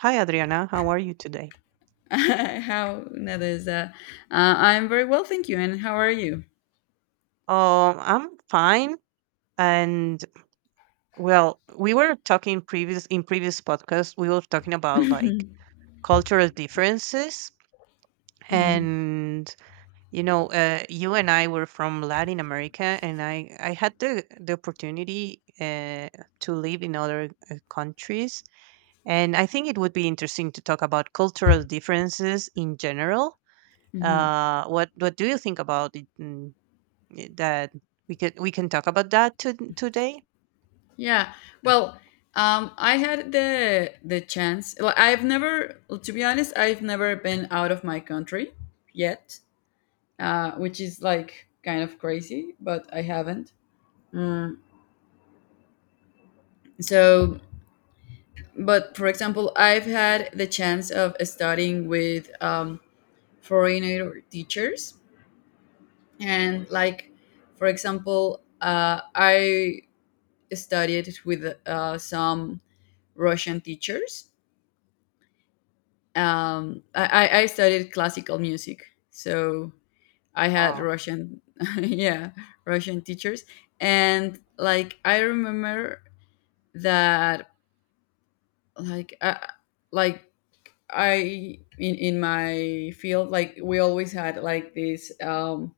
Hi, Adriana. How are you today? how that is. I'm very well, thank you. And how are you? I'm fine. And well, we were talking previous in previous podcast, we were talking about like cultural differences. hmm And you and I were from Latin America, and I had the opportunity to live in other countries, and I think it would be interesting to talk about cultural differences in general. hmm What do you think about it? That we could we can talk about today. Yeah. Well, I had the chance. Well, to be honest, I've never been out of my country yet, which is like kind of crazy, but I haven't. Mm, so, but for example, I've had the chance of studying with foreigner teachers. And like, for example, I studied with some Russian teachers. I studied classical music, so I had Wow. Russian yeah, Russian teachers. And like, I remember that, like uh, like I, in my field, like, we always had like this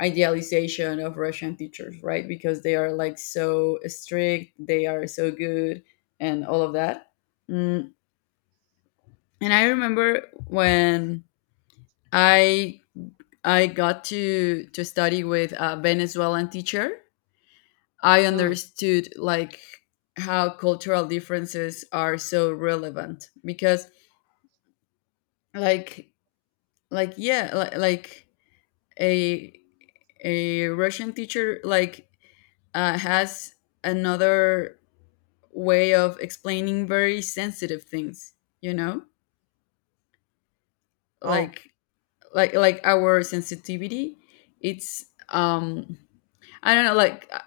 idealization of Russian teachers, right? Because they are like so strict, they are so good, and all of that. Mm, And I remember when I I got to study with a Venezuelan teacher, I Mm. understood like how cultural differences are so relevant. Because like like a a Russian teacher, like, has another way of explaining very sensitive things, you know, Oh. like like our sensitivity. It's um i don't know, like, uh,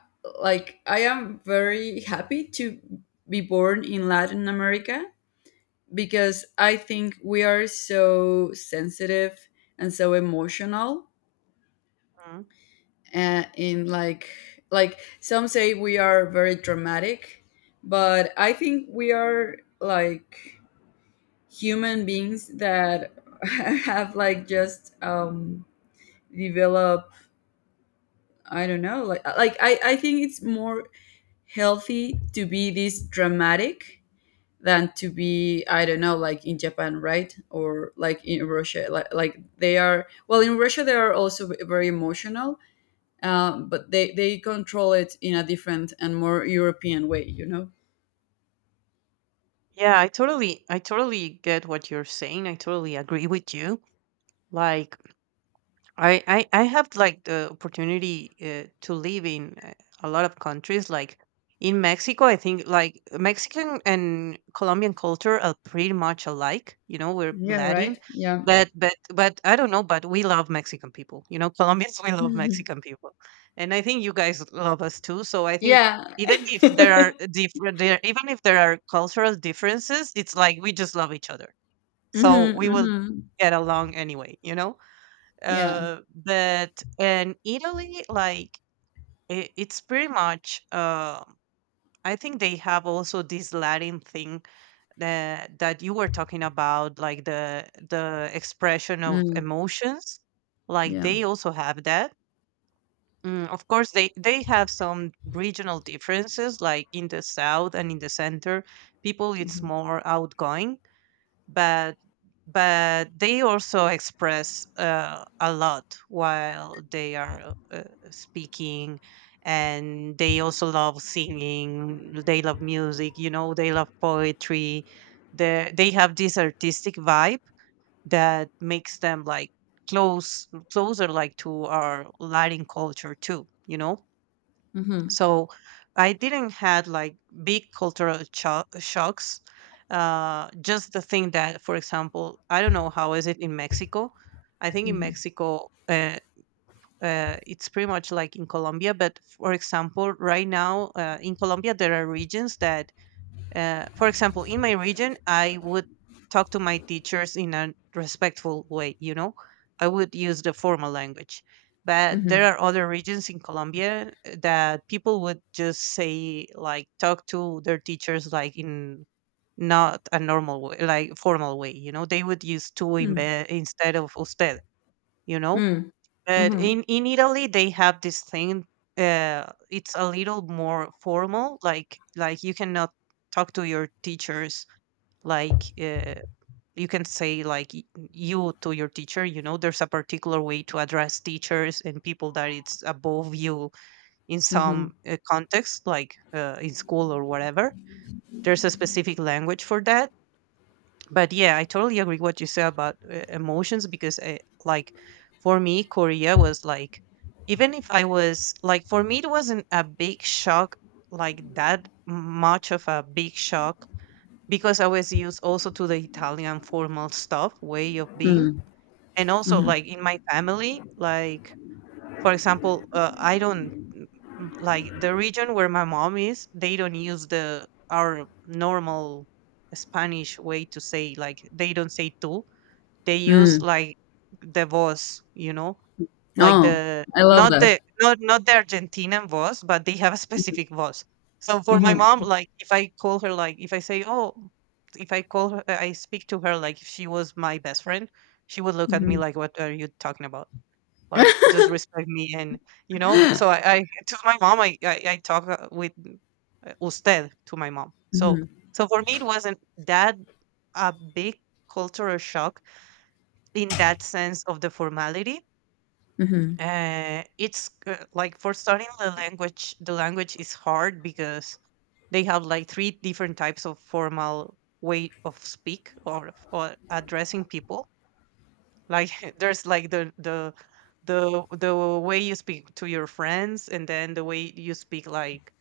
like I am very happy to be born in Latin America because I think we are so sensitive and so emotional. Mm. And in like Some say we are very dramatic, but I think we are like human beings that have like just developed. I don't know, like, I think it's more healthy to be this dramatic than to be, I don't know, like in Japan, right? Or like in Russia. Like, they are, well, in Russia they are also very emotional, but they control it in a different and more European way, you know. Yeah, I totally get what you're saying, I totally agree with you. like I have like the opportunity to live in a lot of countries. Like in Mexico, I think like Mexican and Colombian culture are pretty much alike. You know, we're Yeah, Latin, right, yeah. but I don't know. But we love Mexican people. You know, Colombians, we love Mhm. Mexican people, and I think you guys love us too. So I think Yeah. even if there are different, there even if there are cultural differences, it's like we just love each other. So Hmm. we will Hmm. get along anyway. Yeah. But in Italy, like it's pretty much. I think they have also this Latin thing that you were talking about, like the expression of Mm. emotions. Like Yeah. they also have that. Mm, of course, they have some regional differences. Like in the south and in the center, people it's Mhm. more outgoing, but they also express a lot while they are speaking, and they also love singing, they love music, you know, they love poetry. They have this artistic vibe that makes them like closer like to our Latin culture too, you know. Mhm. So I didn't had like big cultural shocks. Just the thing that, for example, I don't know how is it in Mexico. I think in Mhm. Mexico it's pretty much like in Colombia, but for example, right now in Colombia there are regions that for example, in my region, I would talk to my teachers in a respectful way, you know, I would use the formal language. But there Mhm. are other regions in Colombia that people would just say, like, talk to their teachers, like, in not a normal way, like, formal way, you know, they would use tú Mm. Instead of usted, you know. Mm. But Mhm. In Italy, they have this thing. It's a little more formal. Like you cannot talk to your teachers. Like you can say like you to your teacher. You know, there's a particular way to address teachers and people that it's above you in Mhm. some context, like in school or whatever. There's a specific language for that. But yeah, I totally agree what you say about emotions because like for me Korea was like, even if I was like for me it wasn't a big shock, like that much of a big shock, because I was used also to the Italian formal stuff way of being. Mm. And also like in my family, like for example, I don't like, the region where my mom is. They don't use the our normal Spanish way to say, like they don't say tú. They use Mm. like the voz, you know, like Oh, the I love that. not the Argentinian voz, but they have a specific voz. So for my Mhm. mom, like if I call her, like if I say, oh, if I call her, I speak to her like if she was my best friend, she would look at me Mhm. like, what are you talking about? Like just respect me. And you know, so I to my mom I talk with usted to my mom. So Mhm. so for me it wasn't that a big cultural shock in that sense of the formality. It's like for starting the language, the language is hard because they have like three different types of formal way of speak, or addressing people, like there's like the way you speak to your friends, and then the way you speak like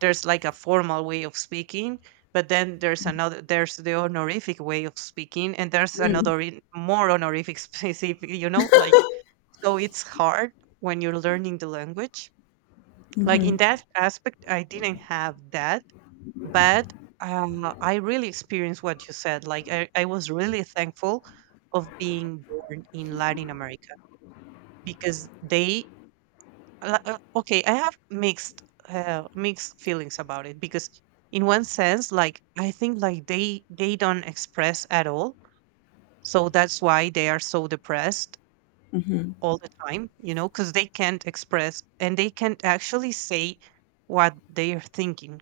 there's like a formal way of speaking, but then there's another, there's the honorific way of speaking, and there's Mm. another more honorific specific, you know, like, so it's hard when you're learning the language, like in Mhm. that aspect I didn't have that. But I really experienced what you said. Like I was really thankful of being born in Latin America because they okay, I have mixed mixed feelings about it because in one sense, like I think like they don't express at all. So that's why they are so depressed Mhm. all the time, you know, because they can't express and they can't actually say what they are thinking.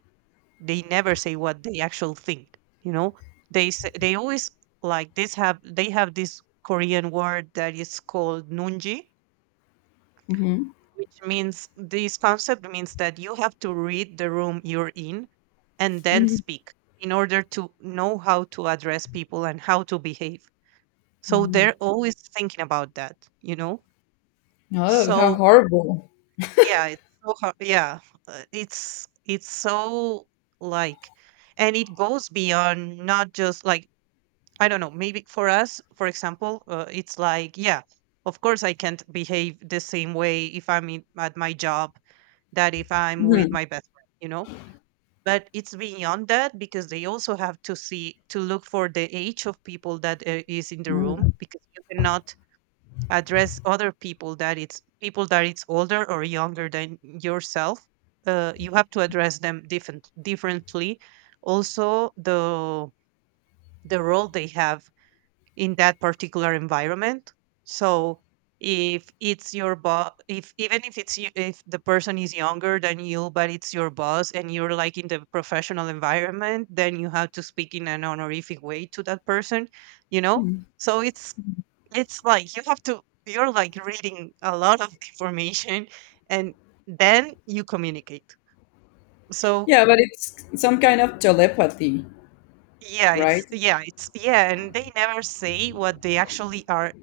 They never say what they actually think, you know, they always like this have, they have this Korean word that is called nunji, Mhm. which means this concept means that you have to read the room you're in and then speak in order to know how to address people and how to behave. So they're always thinking about that, you know. Oh, how So horrible. yeah, it's so hard, yeah. It's so like, and it goes beyond not just like, I don't know, maybe for us, for example, it's like, yeah, of course I can't behave the same way if I'm at my job that if I'm with Mhm. my best friend, you know? But it's beyond that because they also have to look for the age of people that is in the room because you cannot address other people that it's older or younger than yourself. You have to address them differently. Also, the role they have in that particular environment. So if it's your boss, if even if it's you, if the person is younger than you, but it's your boss and you're like in the professional environment, then you have to speak in an honorific way to that person, you know. Mm. So it's like you have to, you're like reading a lot of information, and then you communicate. So Yeah, but it's some kind of telepathy, yeah, it's right? yeah, it's yeah, and they never say what they actually are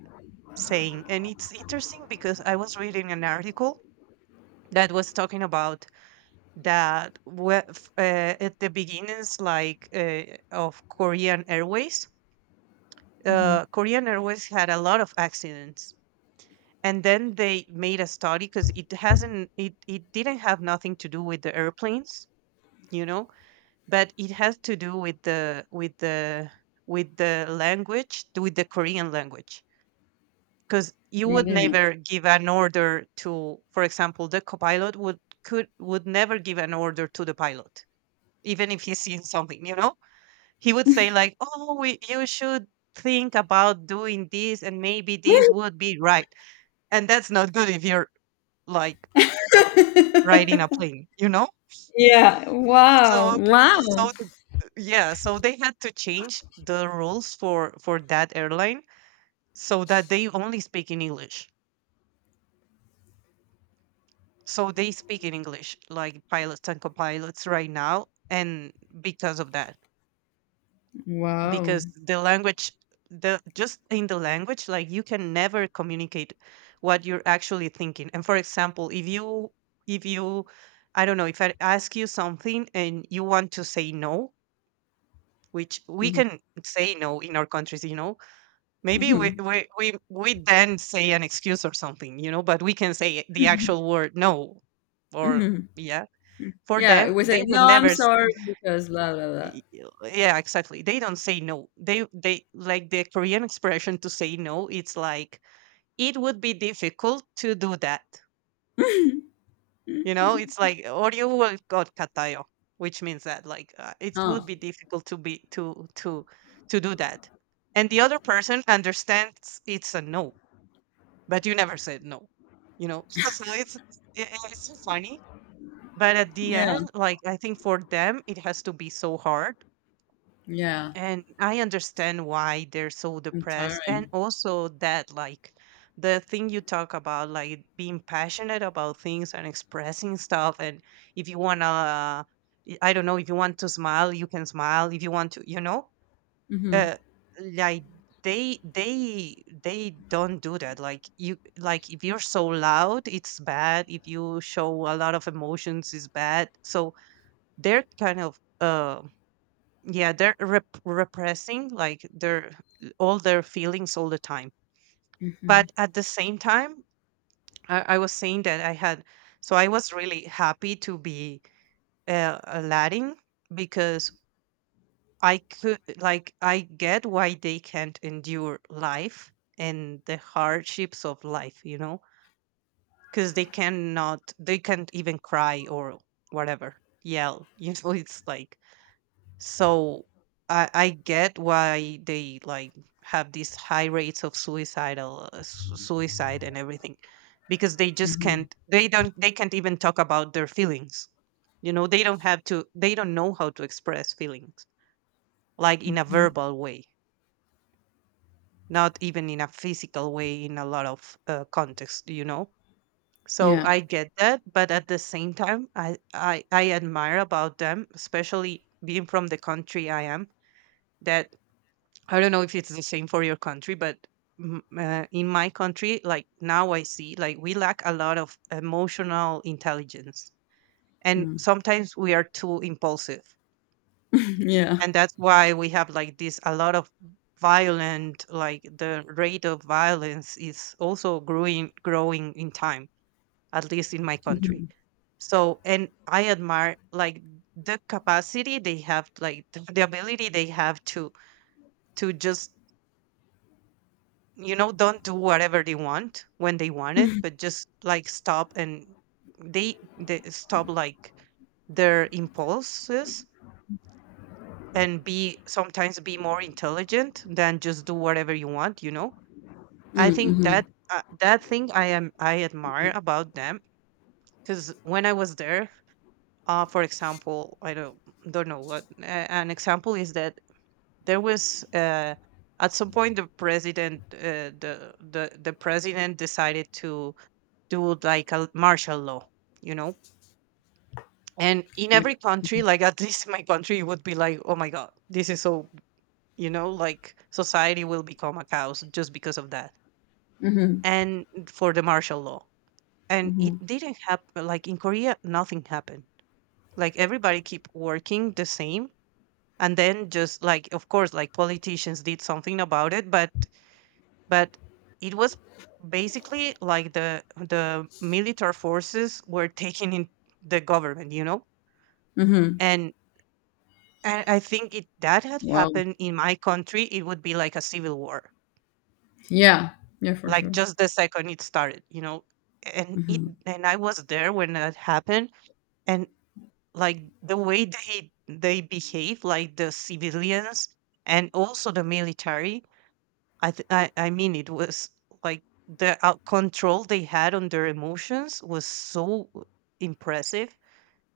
saying. And it's interesting because I was reading an article that was talking about that at the beginnings, like of Korean Airways, Mhm. Korean Airways had a lot of accidents. And then they made a study because it hasn't, it didn't have nothing to do with the airplanes, you know, but it has to do with with the language, with the Korean language. Because you What would do you mean? never give an order to, for example, the copilot would never give an order to the pilot, even if he's seeing something, you know? He would say like, oh, you should think about doing this, and maybe this would be right. And that's not good if you're like riding a plane, you know? Yeah, wow. So Wow. so yeah, so they had to change the rules for that airline so that they only speak in English. So they speak in English, like pilots and co-pilots right now, and because of that, Wow. because the language, the just in the language, like you can never communicate what you're actually thinking. And for example, if you, I don't know, if I ask you something and you want to say no, which we Mhm. can say no in our countries, you know, maybe Mhm. We then say an excuse or something, you know, but we can say the actual word no, or Mhm. yeah. For Yeah, them, we they say, would no, I'm never sorry because blah, blah, blah. Yeah, exactly. They don't say no. They Like the Korean expression to say no, it's like it would be difficult to do that. You know, Mm-hmm. it's like or you will got katayo, which means that like it would Oh, be difficult to be to do that. And the other person understands it's a no, but you never said no. You know, so it's it's so funny. But at the yeah, end, like I think for them, it has to be so hard. yeah, And I understand why they're so and depressed. And tiring. also that, like the thing you talk about, like being passionate about things and expressing stuff. And if you wanna, I don't know, if you want to smile, you can smile. If you want to, Mm-hmm, uh, like, they they they don't do that, like you, like, if you're so loud it's bad, if you show a lot of emotions it's bad. So they're kind of yeah, they're repressing, like, their all their feelings all the time. mm-hmm, But at the same time, I was saying that I had so I was really happy to be a Latin, because I could like I get why they can't endure life and the hardships of life, because they can't even cry or whatever, yell you know it's like So I get why they, like, have these high rates of suicidal, suicide and everything, because they just mm-hmm, can't they don't they can't even talk about their feelings. You know, they don't have to they don't know how to express feelings, like, in a mm-hmm. verbal way, not even in a physical way, in a lot of context. So Yeah, I get that, but at the same time I admire about them, especially being from the country I am, that I don't know if it's the same for your country, but in my country, like, now I see, like, we lack a lot of emotional intelligence. And mm. sometimes we are too impulsive. Yeah. And that's why we have, like, this a lot of violent, like the rate of violence is also growing, growing in time, at least in my country. Mm-hmm, So, and I admire, like, the capacity they have, like the ability they have to just don't do whatever they want when they want it, but just, like, stop. And they stop, like, their impulses, and be, sometimes, be more intelligent than just do whatever you want. I mm-hmm. think Mm-hmm. that, that thing I admire about them, because when I was there, for example, I don't know what, an example is that there was at some point the president decided to do like a martial law, you know? And in Like, every mm-hmm, country, like, at least in my country, it would be like, oh my God, this is so, like, society will become a chaos just because of that. mm-hmm, And for the martial law. And mm-hmm. it didn't happen. Like in Korea, nothing happened. Like, everybody keep working the same. And then, just like, of course, like, politicians did something about it, but it was basically like the military forces were taking in the government. Mm-hmm. And and I think if that had Wow. happened in my country, it would be like a civil war, Yeah, yeah, for like sure. just the second it started. And it Mm-hmm. and I was there when that happened, and, like, the way they behave, like the civilians and also the military. I mean, it was, like, the control they had on their emotions was so impressive.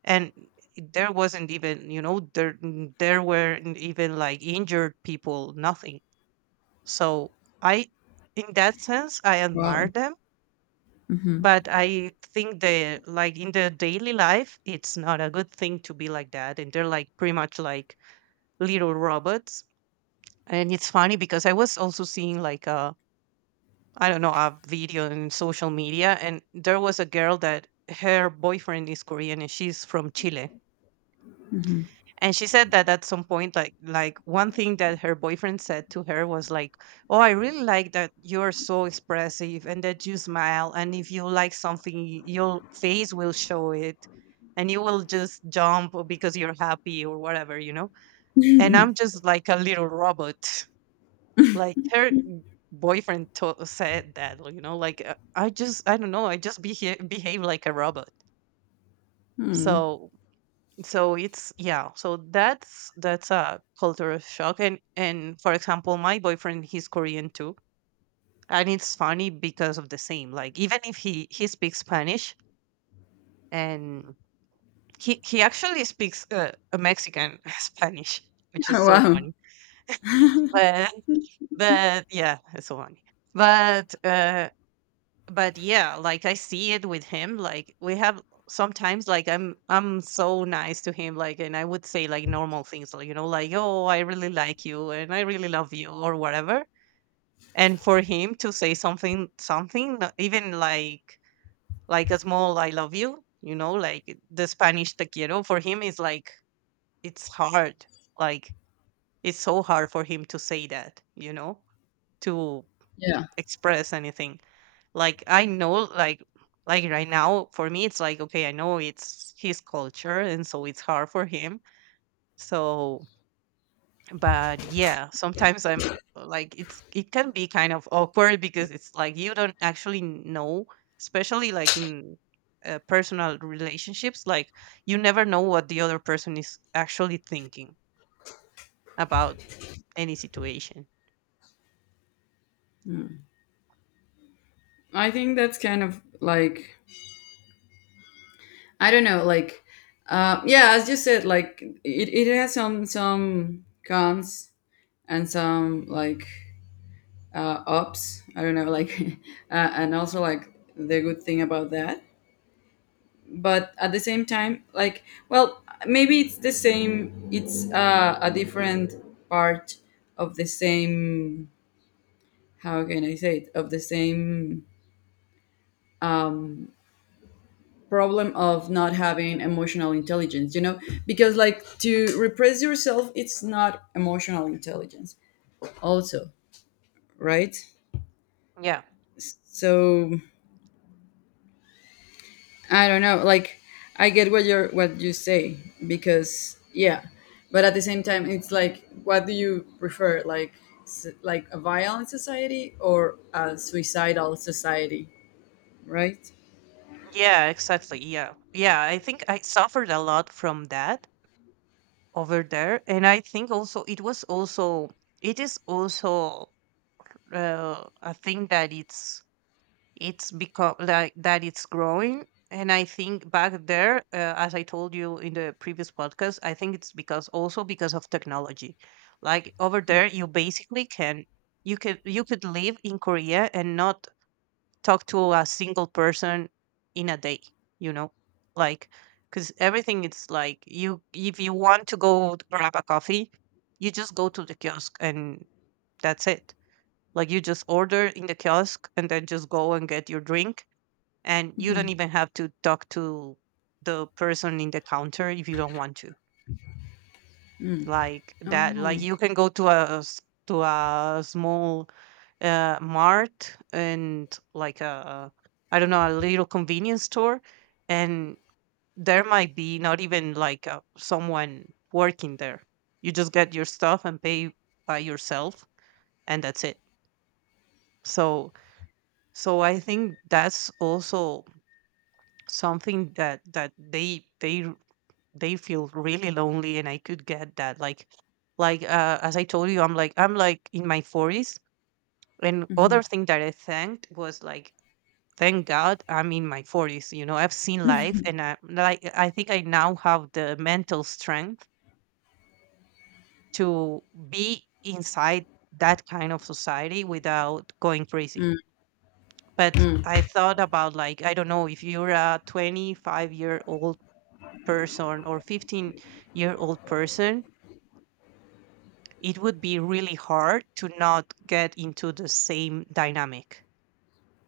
And there wasn't even you know there there weren't even, like, injured people, nothing. So, I in that sense I admire Wow. them. Mm-hmm, But I think that, like, in the daily life, it's not a good thing to be like that, and they're, like, pretty much like little robots. And it's funny, because I was also seeing, like, a, I don't know, a video in social media, and there was a girl that her boyfriend is Korean, and she's from Chile. mm-hmm. And she said that at some point, like, one thing that her boyfriend said to her was like, "Oh, I really like that you're so expressive, and that you smile, and if you like something, your face will show it, and you will just jump because you're happy or whatever, you know." And I'm just like a little robot. Like, her boyfriend said that, you know, like, I just, I don't know, I just behave like a robot. Mm. So so it's, yeah, so that's a cultural shock. And for example, my boyfriend, he's Korean too. And it's funny because of the same, like, even if he speaks Spanish, and he actually speaks a Mexican Spanish, which is so Wow. funny. But but yeah, it's so funny. But uh but yeah, like, I see it with him, like, we have sometimes, like, I'm so nice to him, like, and I would say, like, normal things, like, like, oh, I really like you, and I really love you, or whatever. And for him to say something, not even like, a small I love you, you know like, the Spanish 'te quiero' for him is like, it's hard, like, it's so hard for him to say that, to Yeah, express anything, like, I know, like, right now for me it's like, okay, I know it's his culture, and so it's hard for him. So, but yeah, sometimes I'm like, it's, it can be kind of awkward, because it's like you don't actually know, especially, like, in, personal relationships, like, you never know what the other person is actually thinking about any situation. I think that's kind of like, I don't know, like, yeah, as you said, like, it has some cons and some like, ups. I don't know, like, and also like the good thing about that. But at the same time, like, well, maybe it's the same. It's a different part of the same. How can I say it? Of the same problem of not having emotional intelligence. You know, because like, to repress yourself, it's not emotional intelligence. Also, right? Yeah. So I don't know. Like, I get what you're what you say because yeah, but at the same time, it's like, what do you prefer? Like, like a violent society or a suicidal society, right? Yeah, exactly. Yeah. Yeah. I think I suffered a lot from that over there, and I think also it is also, a thing that it's become like that, it's growing. And I think back there, as I told you in the previous podcast, I think it's because, also, because of technology. Like, over there, you basically can, you could live in Korea and not talk to a single person in a day you know like, because everything, it's like you if you want to go grab a coffee, you just go to the kiosk, and that's it. Like, you just order in the kiosk, and then just go and get your drink, and you don't even have to talk to the person in the counter if you don't want to. Like that, like, Oh. you can go to a to a small, mart, and like a, I don't know, a little convenience store, and there might be not even, like, someone working there. You just get your stuff and pay by yourself, and that's it. So so I think that's also something that they feel really lonely, and I could get that, like, as I told you, I'm like in my 40s. And other thing that I thanked was like, thank God I'm in my 40s. I've seen life, and I like I think I now have the mental strength to be inside that kind of society without going crazy. But I thought about, like, I don't know, if you're a 25-year-old person or 15-year-old person it would be really hard to not get into the same dynamic,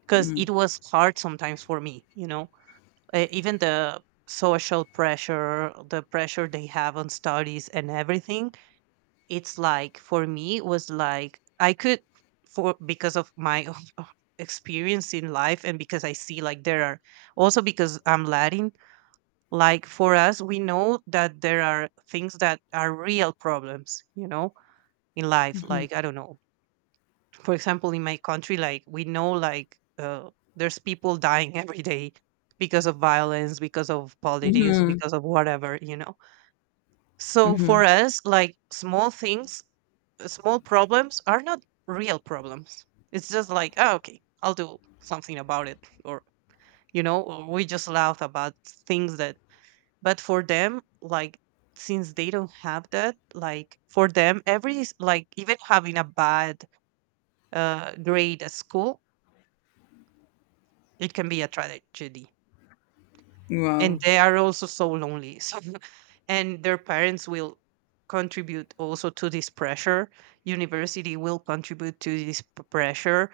because it was hard sometimes for me. Even the social pressure, the pressure they have on studies and everything, it's like, for me it was like, I could, for because of my own experience in life, and because I see, like, there are also, because I'm Latin, like, for us, we know that there are things that are real problems, in life, like, I don't know, for example in my country, like, we know, like, there's people dying every day, because of violence, because of politics, Mm-hmm. because of whatever. So for Mm-hmm. us, like, small things small problems are not real problems. It's just like, oh, okay, I'll do something about it, or, we just laugh about things that. But for them, like, since they don't have that, like, for them, every even having a bad, grade at school, it can be a tragedy. And Wow. they are also so lonely. So, and their parents will contribute also to this pressure. University will contribute to this pressure.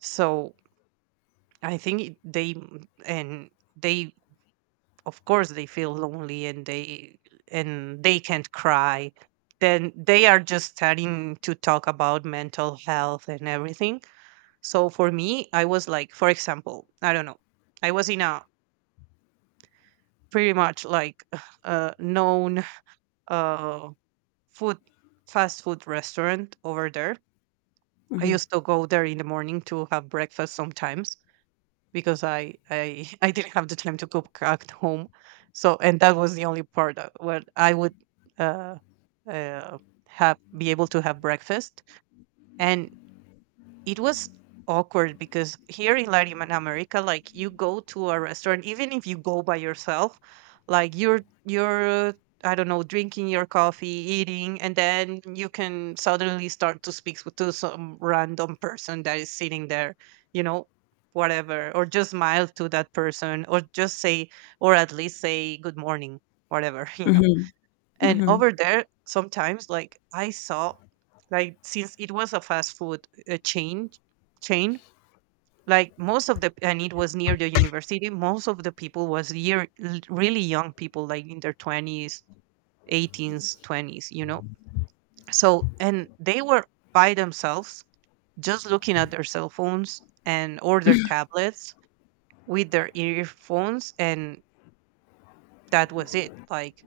So I think it- they m- and they of course they feel lonely, and they can't cry. Then they are just starting to talk about mental health and everything. So for me, I was like, for example, I don't know. I was in a pretty much, like, a known, uh, food fast food restaurant over there. I Mm-hmm. used to go there in the morning to have breakfast sometimes, because I didn't have the time to cook at home. So, and that was the only part where I would, uh, uh, have be able to have breakfast. And it was awkward, because here in Latin America, like, you go to a restaurant, even if you go by yourself, like, you're, I don't know, drinking your coffee, eating, and then you can suddenly start to speak to some random person that is sitting there, you know, whatever, or just smile to that person, or just say, or at least say good morning, whatever. And over there, sometimes, like, I saw, like, since it was a fast food, chain, like, most of the and it was near the university. Most of the people was really young people, like in their twenties, eighteens, twenties. You know, so and they were by themselves, just looking at their cell phones and or their tablets with their earphones, and that was it.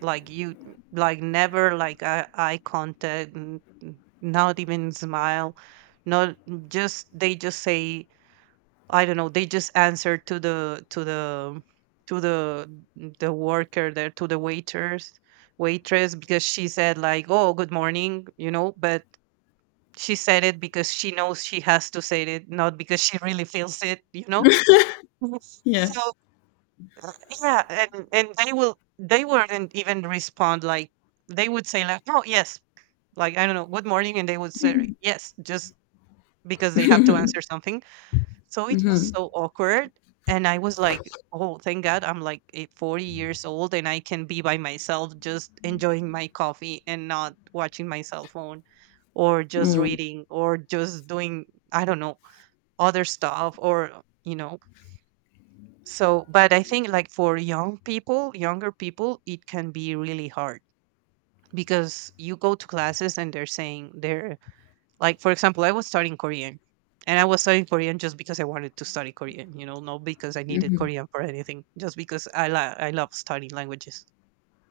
like you like never like eye contact, not even smile, not just they just say, I don't know, they just answer to the the worker there, to the waiters waitress, because she said like, "Oh, good morning," you know, but she said it because she knows she has to say it, not because she really feels it, you know. Yeah. So uh, yeah, and they wouldn't even respond. Like they would say like, "Oh, yes." Like, I don't know, "Good morning," and they would say, "Yes," just because they have to answer something. So it was so awkward, and I was like, "Oh, thank God I'm like a 40 years old and I can be by myself just enjoying my coffee and not watching my cell phone or just Mm. reading or just doing, I don't know, other stuff or, you know." So, but I think like for young people, younger people, it can be really hard because you go to classes and they're like, for example, I was studying Korean, and I was studying Korean just because I wanted to study Korean, you know, not because I needed Korean for anything, just because I love studying languages.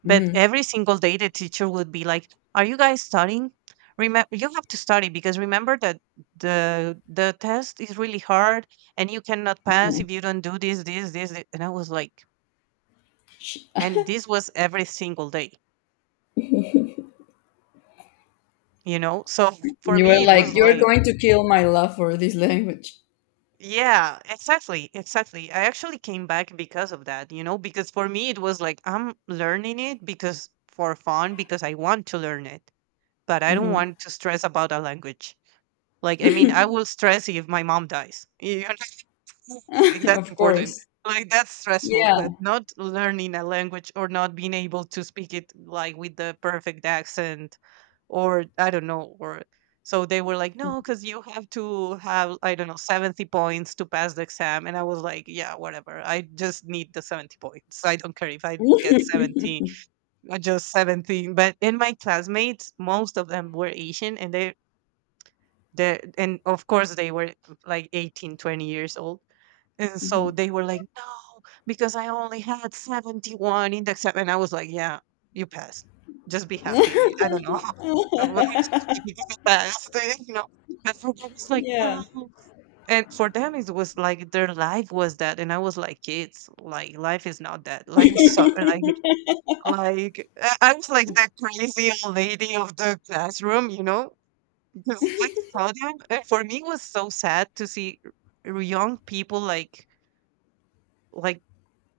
But every single day, the teacher would be like, "Are you guys studying? Remember, you have to study, because remember that the test is really hard and you cannot pass if you don't do this, this, this." And I was like, Sh- and this was every single day, you know. So for You were me it like, was you're like, going to kill my love for this language. yeah, exactly. I actually came back because of that, you know, because for me it was like, I'm learning it because for fun, because I want to learn it, but I don't want to stress about a language. Like, I mean, I will stress if my mom dies, you know? Like that's Of important. course. Like that's stressful, Yeah. but not learning a language, or not being able to speak it like with the perfect accent, or I don't know, or so they were like, "No, because you have to have, I don't know, 70 points to pass the exam," and I was like, "Yeah, whatever. I just need the 70 points. I don't care if I get 70, just 17" But in my classmates, most of them were Asian, and they. They and of course they were like 18, 20 years old, and so they were like, "No, because I only had 71 index the," and I was like, "Yeah, you passed. Just be happy." I don't know. I was just like, "Because I passed," you know. And for them, it's like, Yeah. "No." And for them, it was like their life was that. And I was like, "Kids, like, life is not that." Like, so, like, like I was like the crazy old lady of the classroom, you know? Because I saw them. And for me, it was so sad to see young people like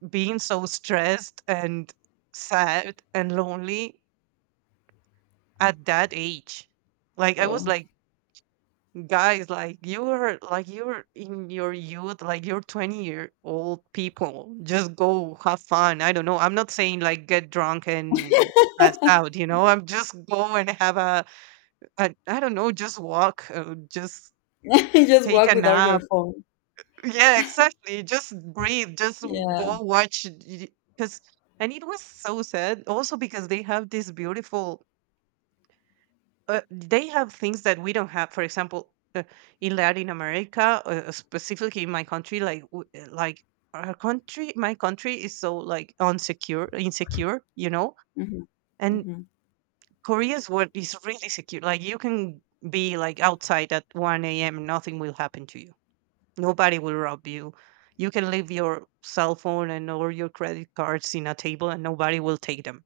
being so stressed and sad and lonely at that age. Like I was Oh. like, "Guys, like you're in your youth, like you're 20-year-old people. Just go have fun. I don't know. I'm not saying like get drunk and pass out, you know. I'm just go and have a, I don't know, just walk, just Just take walk a without your nap." phone. Yeah, exactly. Just breathe. Just Yeah. go watch. Because, and it was so sad. Also because they have this beautiful. They have things that we don't have. For example, uh, in Latin America, specifically in my country, like like our country, my country is so like unsecure, insecure, you know. Mm-hmm. And Mm-hmm. Korea is what is really secure. Like you can be like outside at one a.m., nothing will happen to you. Nobody will rob you. You can leave your cell phone and all your credit cards in a table and nobody will take them.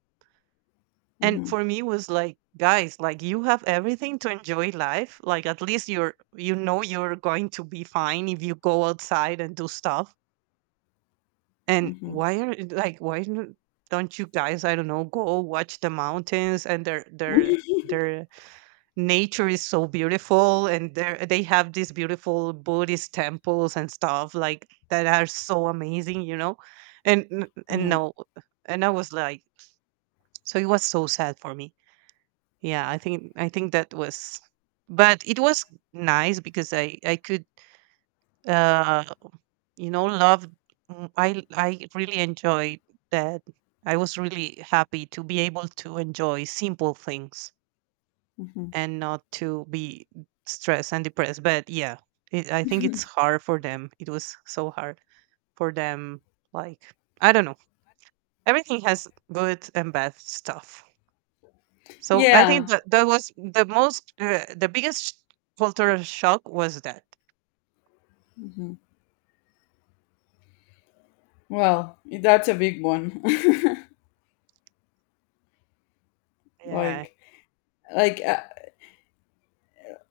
And Hmm. for me it was like, "Guys, like you have everything to enjoy life. Like at least you're, you know, you're going to be fine if you go outside and do stuff. And Hmm. why are like why don't you guys, I don't know, go watch the mountains and their nature is so beautiful, and there they have these beautiful Buddhist temples and stuff like that are so amazing, you know." And Yeah. no, and I was like, so it was so sad for me. Yeah, I think that was, but it was nice because I could, uh you know, love, I really enjoyed that. I was really happy to be able to enjoy simple things Hmm. and not to be stressed and depressed. But yeah, it, I think it's hard for them. It was so hard for them. Like, I don't know. Everything has good and bad stuff. So I think Yeah. that that was the most, the biggest cultural shock was that. Well, that's a big one. Yeah. like, like I,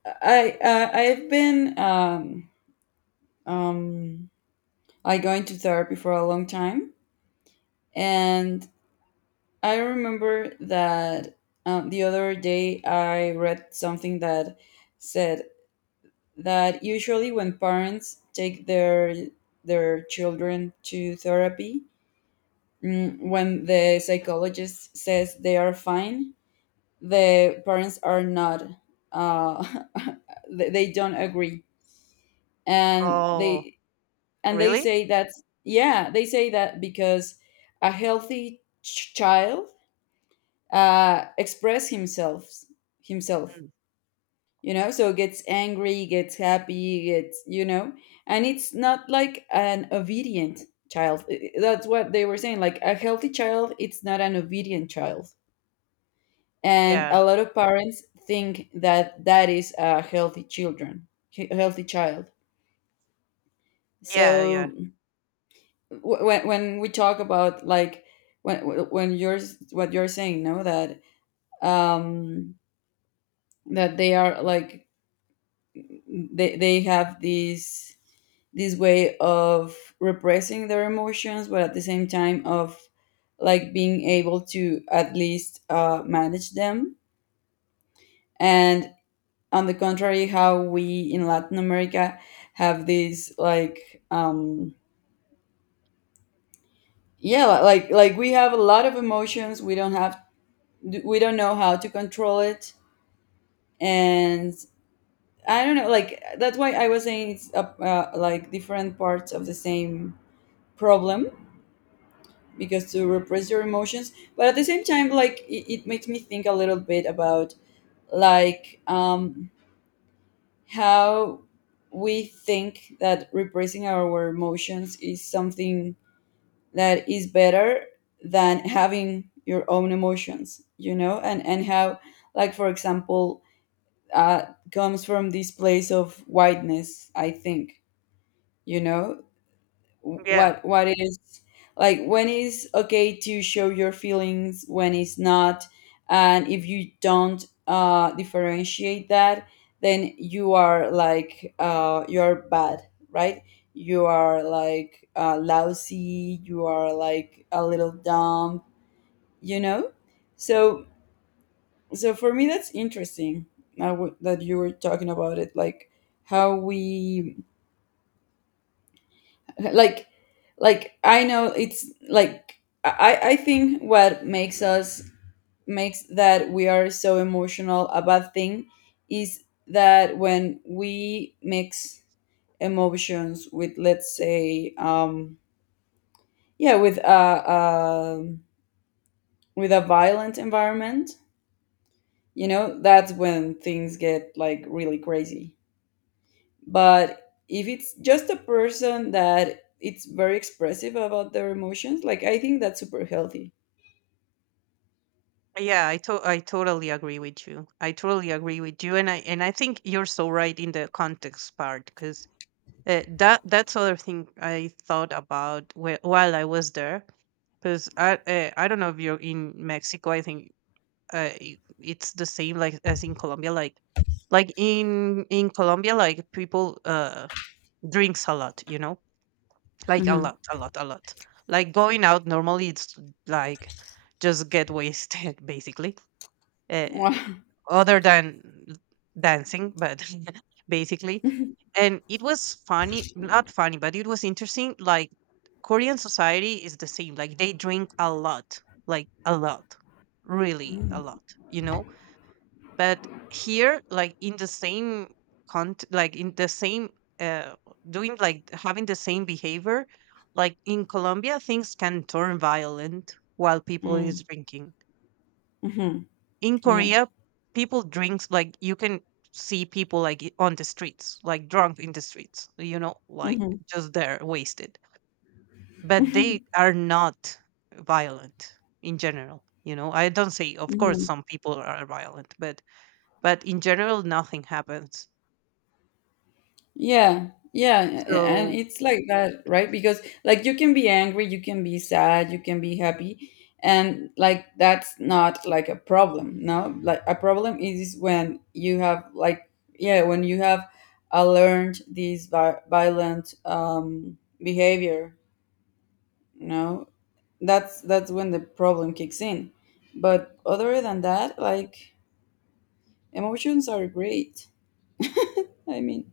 I've been, um, I going to therapy for a long time, and I remember that, the other day I read something that said that usually when parents take their children to therapy, mm, when the psychologist says they are fine, the parents are not, uh, they don't agree, and Oh, they really? say that. Yeah, they say that because a healthy child, express himself, Mm. you know, so gets angry, gets happy, gets, you know. And it's not like an obedient child. That's what they were saying, like, a healthy child, it's not an obedient child. And Yeah. a lot of parents think that that is a healthy healthy child. Yeah. Yeah. So when we talk about like, when when you're what you're saying, no, that um that they are like, they have this way of repressing their emotions, but at the same time of like being able to at least, manage them. And on the contrary, how we in Latin America have these, like, like, we have a lot of emotions, we don't have, we don't know how to control it. And I don't know, like, that's why I was saying it's, like, different parts of the same problem. Because to repress your emotions, but at the same time, like, it makes me think a little bit about, like, how we think that repressing our emotions is something that is better than having your own emotions, you know. And how, like, for example, uh comes from this place of whiteness, I think, you know. Yeah. What is, like, when is okay to show your feelings, when it's not? And if you don't differentiate that, then you are like, you're bad, right? You are like, lousy, you are like a little dumb, you know. So so for me, that's interesting now, that you were talking about it. Like, how we, like like, I know it's like, I think what makes us, makes that we are so emotional about thing, is that when we mix emotions with, let's say, yeah with a, with a violent environment, you know, that's when things get like really crazy. But if it's just a person that it's very expressive about their emotions, like, I think that's super healthy. Yeah, I totally agree with you. I totally agree with you, and I think you're so right in the context part, because that that's other thing I thought about while I was there, because I don't know if you're in Mexico. I think it's the same like as in Colombia. Like like in Colombia, like people drinks a lot. You know, like a Mhm. lot, a lot, a lot. Like going out normally, it's like just get wasted basically. Uh, Wow. Other than dancing, but basically. And it was funny, not funny, but it was interesting. Like Korean society is the same. Like they drink a lot, like a lot, really a Mm, lot, you know? But here, like in the same like in the same, uh, doing like having the same behavior, like in Colombia, things can turn violent while people mm, is drinking. mhm. In Yeah. Korea, people drinks, like you can see people like on the streets, like drunk in the streets, you know, like Mhm, just there wasted. But they are not violent in general. You know, I don't say, of course, mhm. some people are violent, but in general, nothing happens. Yeah. Yeah. And So it's like that, right? Because like, you can be angry, you can be sad, you can be happy. And like, that's not like a problem, no? Like, a problem is when you have like, yeah, when you have, learned these vi violent behavior, no? That's when the problem kicks in. But other than that, like, emotions are great. I mean,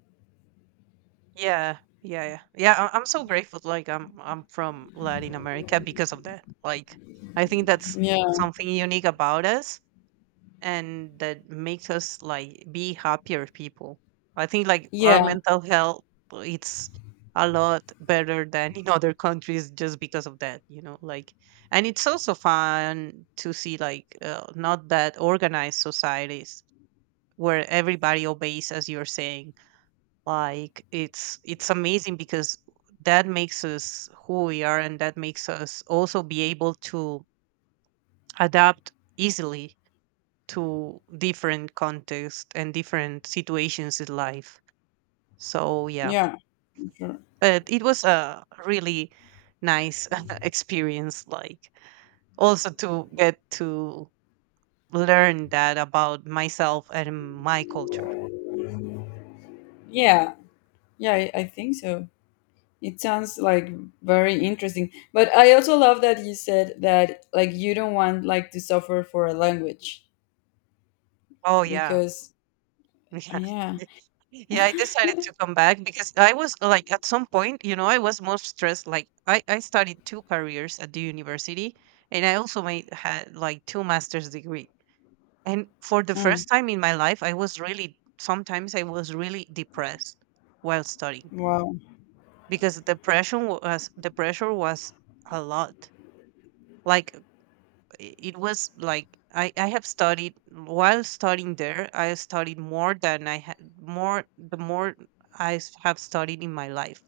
yeah, yeah, yeah, yeah. I'm so grateful. Like I'm from Latin America because of that. Like I think that's yeah, something unique about us, and that makes us like be happier people. I think like our yeah, mental health, it's a lot better than in other countries just because of that, you know, like. And it's also fun to see like, not that organized societies where everybody obeys as you're saying. Like it's amazing because that makes us who we are, and that makes us also be able to adapt easily to different context and different situations in life. So yeah, yeah, sure. but it was a really nice experience. Like also to get to learn that about myself and my culture. Yeah, yeah, I think so. It sounds like very interesting. But I also love that you said that, like, you don't want like to suffer for a language Oh yeah, because yeah. yeah. Yeah, I decided to come back because I was like at some point, you know, I was more stressed. Like I studied two careers at the university, and I also made had like two master's degree. And for the Mm, first time in my life, I was really, sometimes I was really depressed while studying, wow, because the pressure was a lot. Like it was like, I have studied, while studying there, I studied more than I had more, the more have studied in my life.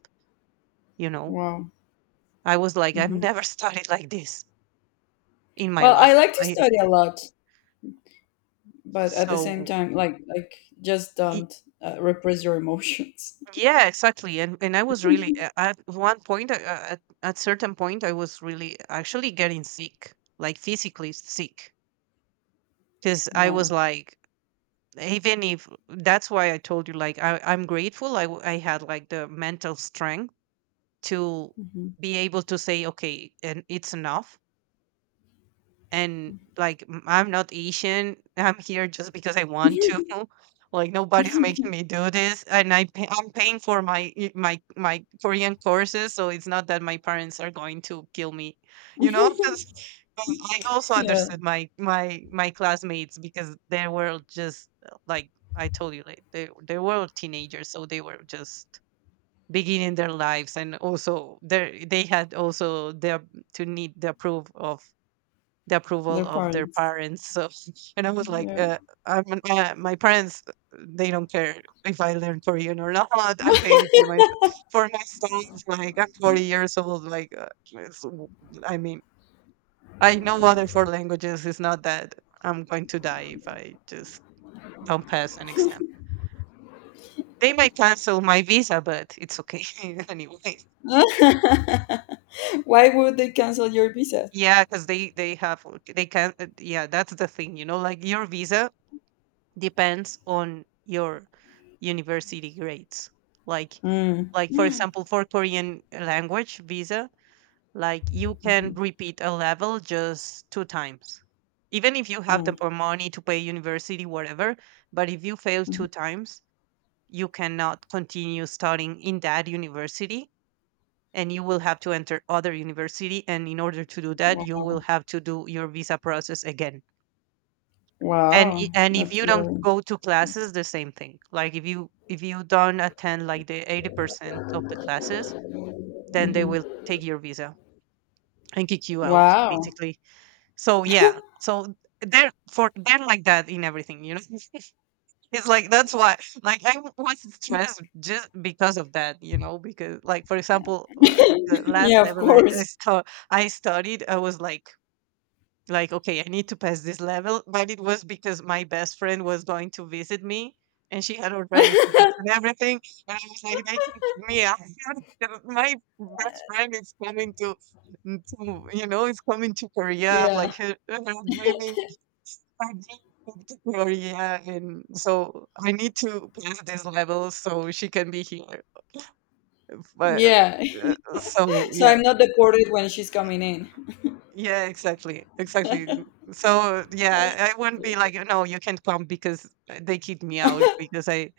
You know, wow. I was like, I've Hmm. never studied like this in my Well, life. I like to I, study a lot, but at the same so. time, like, just don't, repress your emotions. Yeah, exactly. And I was really at one point, at certain point, I was really actually getting sick, like physically sick, because I Wow. was like, even if, that's why I told you, like, I'm grateful. I had like the mental strength to Mhm. be able to say, okay, and it's enough. And like I'm not Asian. I'm here just because I want to. Like nobody's making me do this, and I'm paying for my my Korean courses, so it's not that my parents are going to kill me, you know. 'Cause 'cause I also Yeah, understood my classmates, because they were just, like I told you, like they were teenagers, so they were just beginning their lives, and also they had also their, to need the approval their of their parents. parents. So, and I was like, Yeah. I'm, my parents, they don't care if I learn Korean or not. I'm paying for my, for my sons. Like I'm 40 years old. Like it's w- I mean, I know other four languages. It's not that I'm going to die if I just don't pass an exam. They might cancel my visa, but it's okay anyway. Why would they cancel your visa? Yeah, because they have, they can. Yeah, that's the thing. You know, like your visa depends on your university grades, like Mm. like for Mhm. example, for Korean language visa, like you can repeat a level just two times, even if you have the Mm. Money to pay university, whatever. But if you fail Mhm. two times, you cannot continue studying in that university, and you will have to enter other university, and in order to do that, you Wow. will have to do your visa process again. and i- Wow, and if that's you don't worrying. go to classes, the same thing. Like if you, if you don't attend like the 80% of the classes, then they Mhm. will take your visa and kick you out, Wow. basically. So yeah, so they're like that in everything, you know. It's like that's why, like was stressed just because of that, you know. Because like for example, the last Yeah, of level course. I studied, I was like, okay, I need to pass this level, but it was because my best friend was going to visit me, and she had already tickets and everything, and I was like, they can kick me out. My best friend is coming to, to, you know, is coming to Korea, like, Yeah, her dreaming her dream trip to Korea, and so I need to pass this level so she can be here. But yeah. uh, so So yeah. I'm not deported when she's coming in. Yeah, exactly, exactly. So How yeah, I wouldn't be stressful. like, no, you can't come because they kicked me out because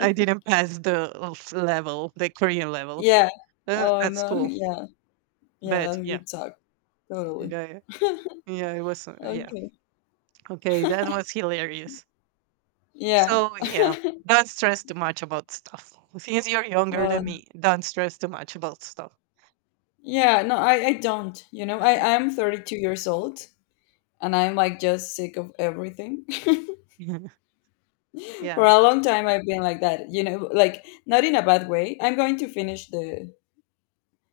I didn't pass the level, the Korean level, Yeah. Oh at no. school. Yeah. Yeah, But that yeah, would suck. Totally. yeah, yeah, it was, yeah. Okay. Okay, that was hilarious. Yeah. So yeah, don't stress too much about stuff. Since you're younger than Well, me, don't stress too much about stuff. yeah, no, I don't. I'm 32 years old and I'm like just sick of everything. Yeah, For yeah, a long time I've been like that, you know, like not in a bad way. I'm going to finish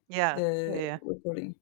yeah, the yeah. recording.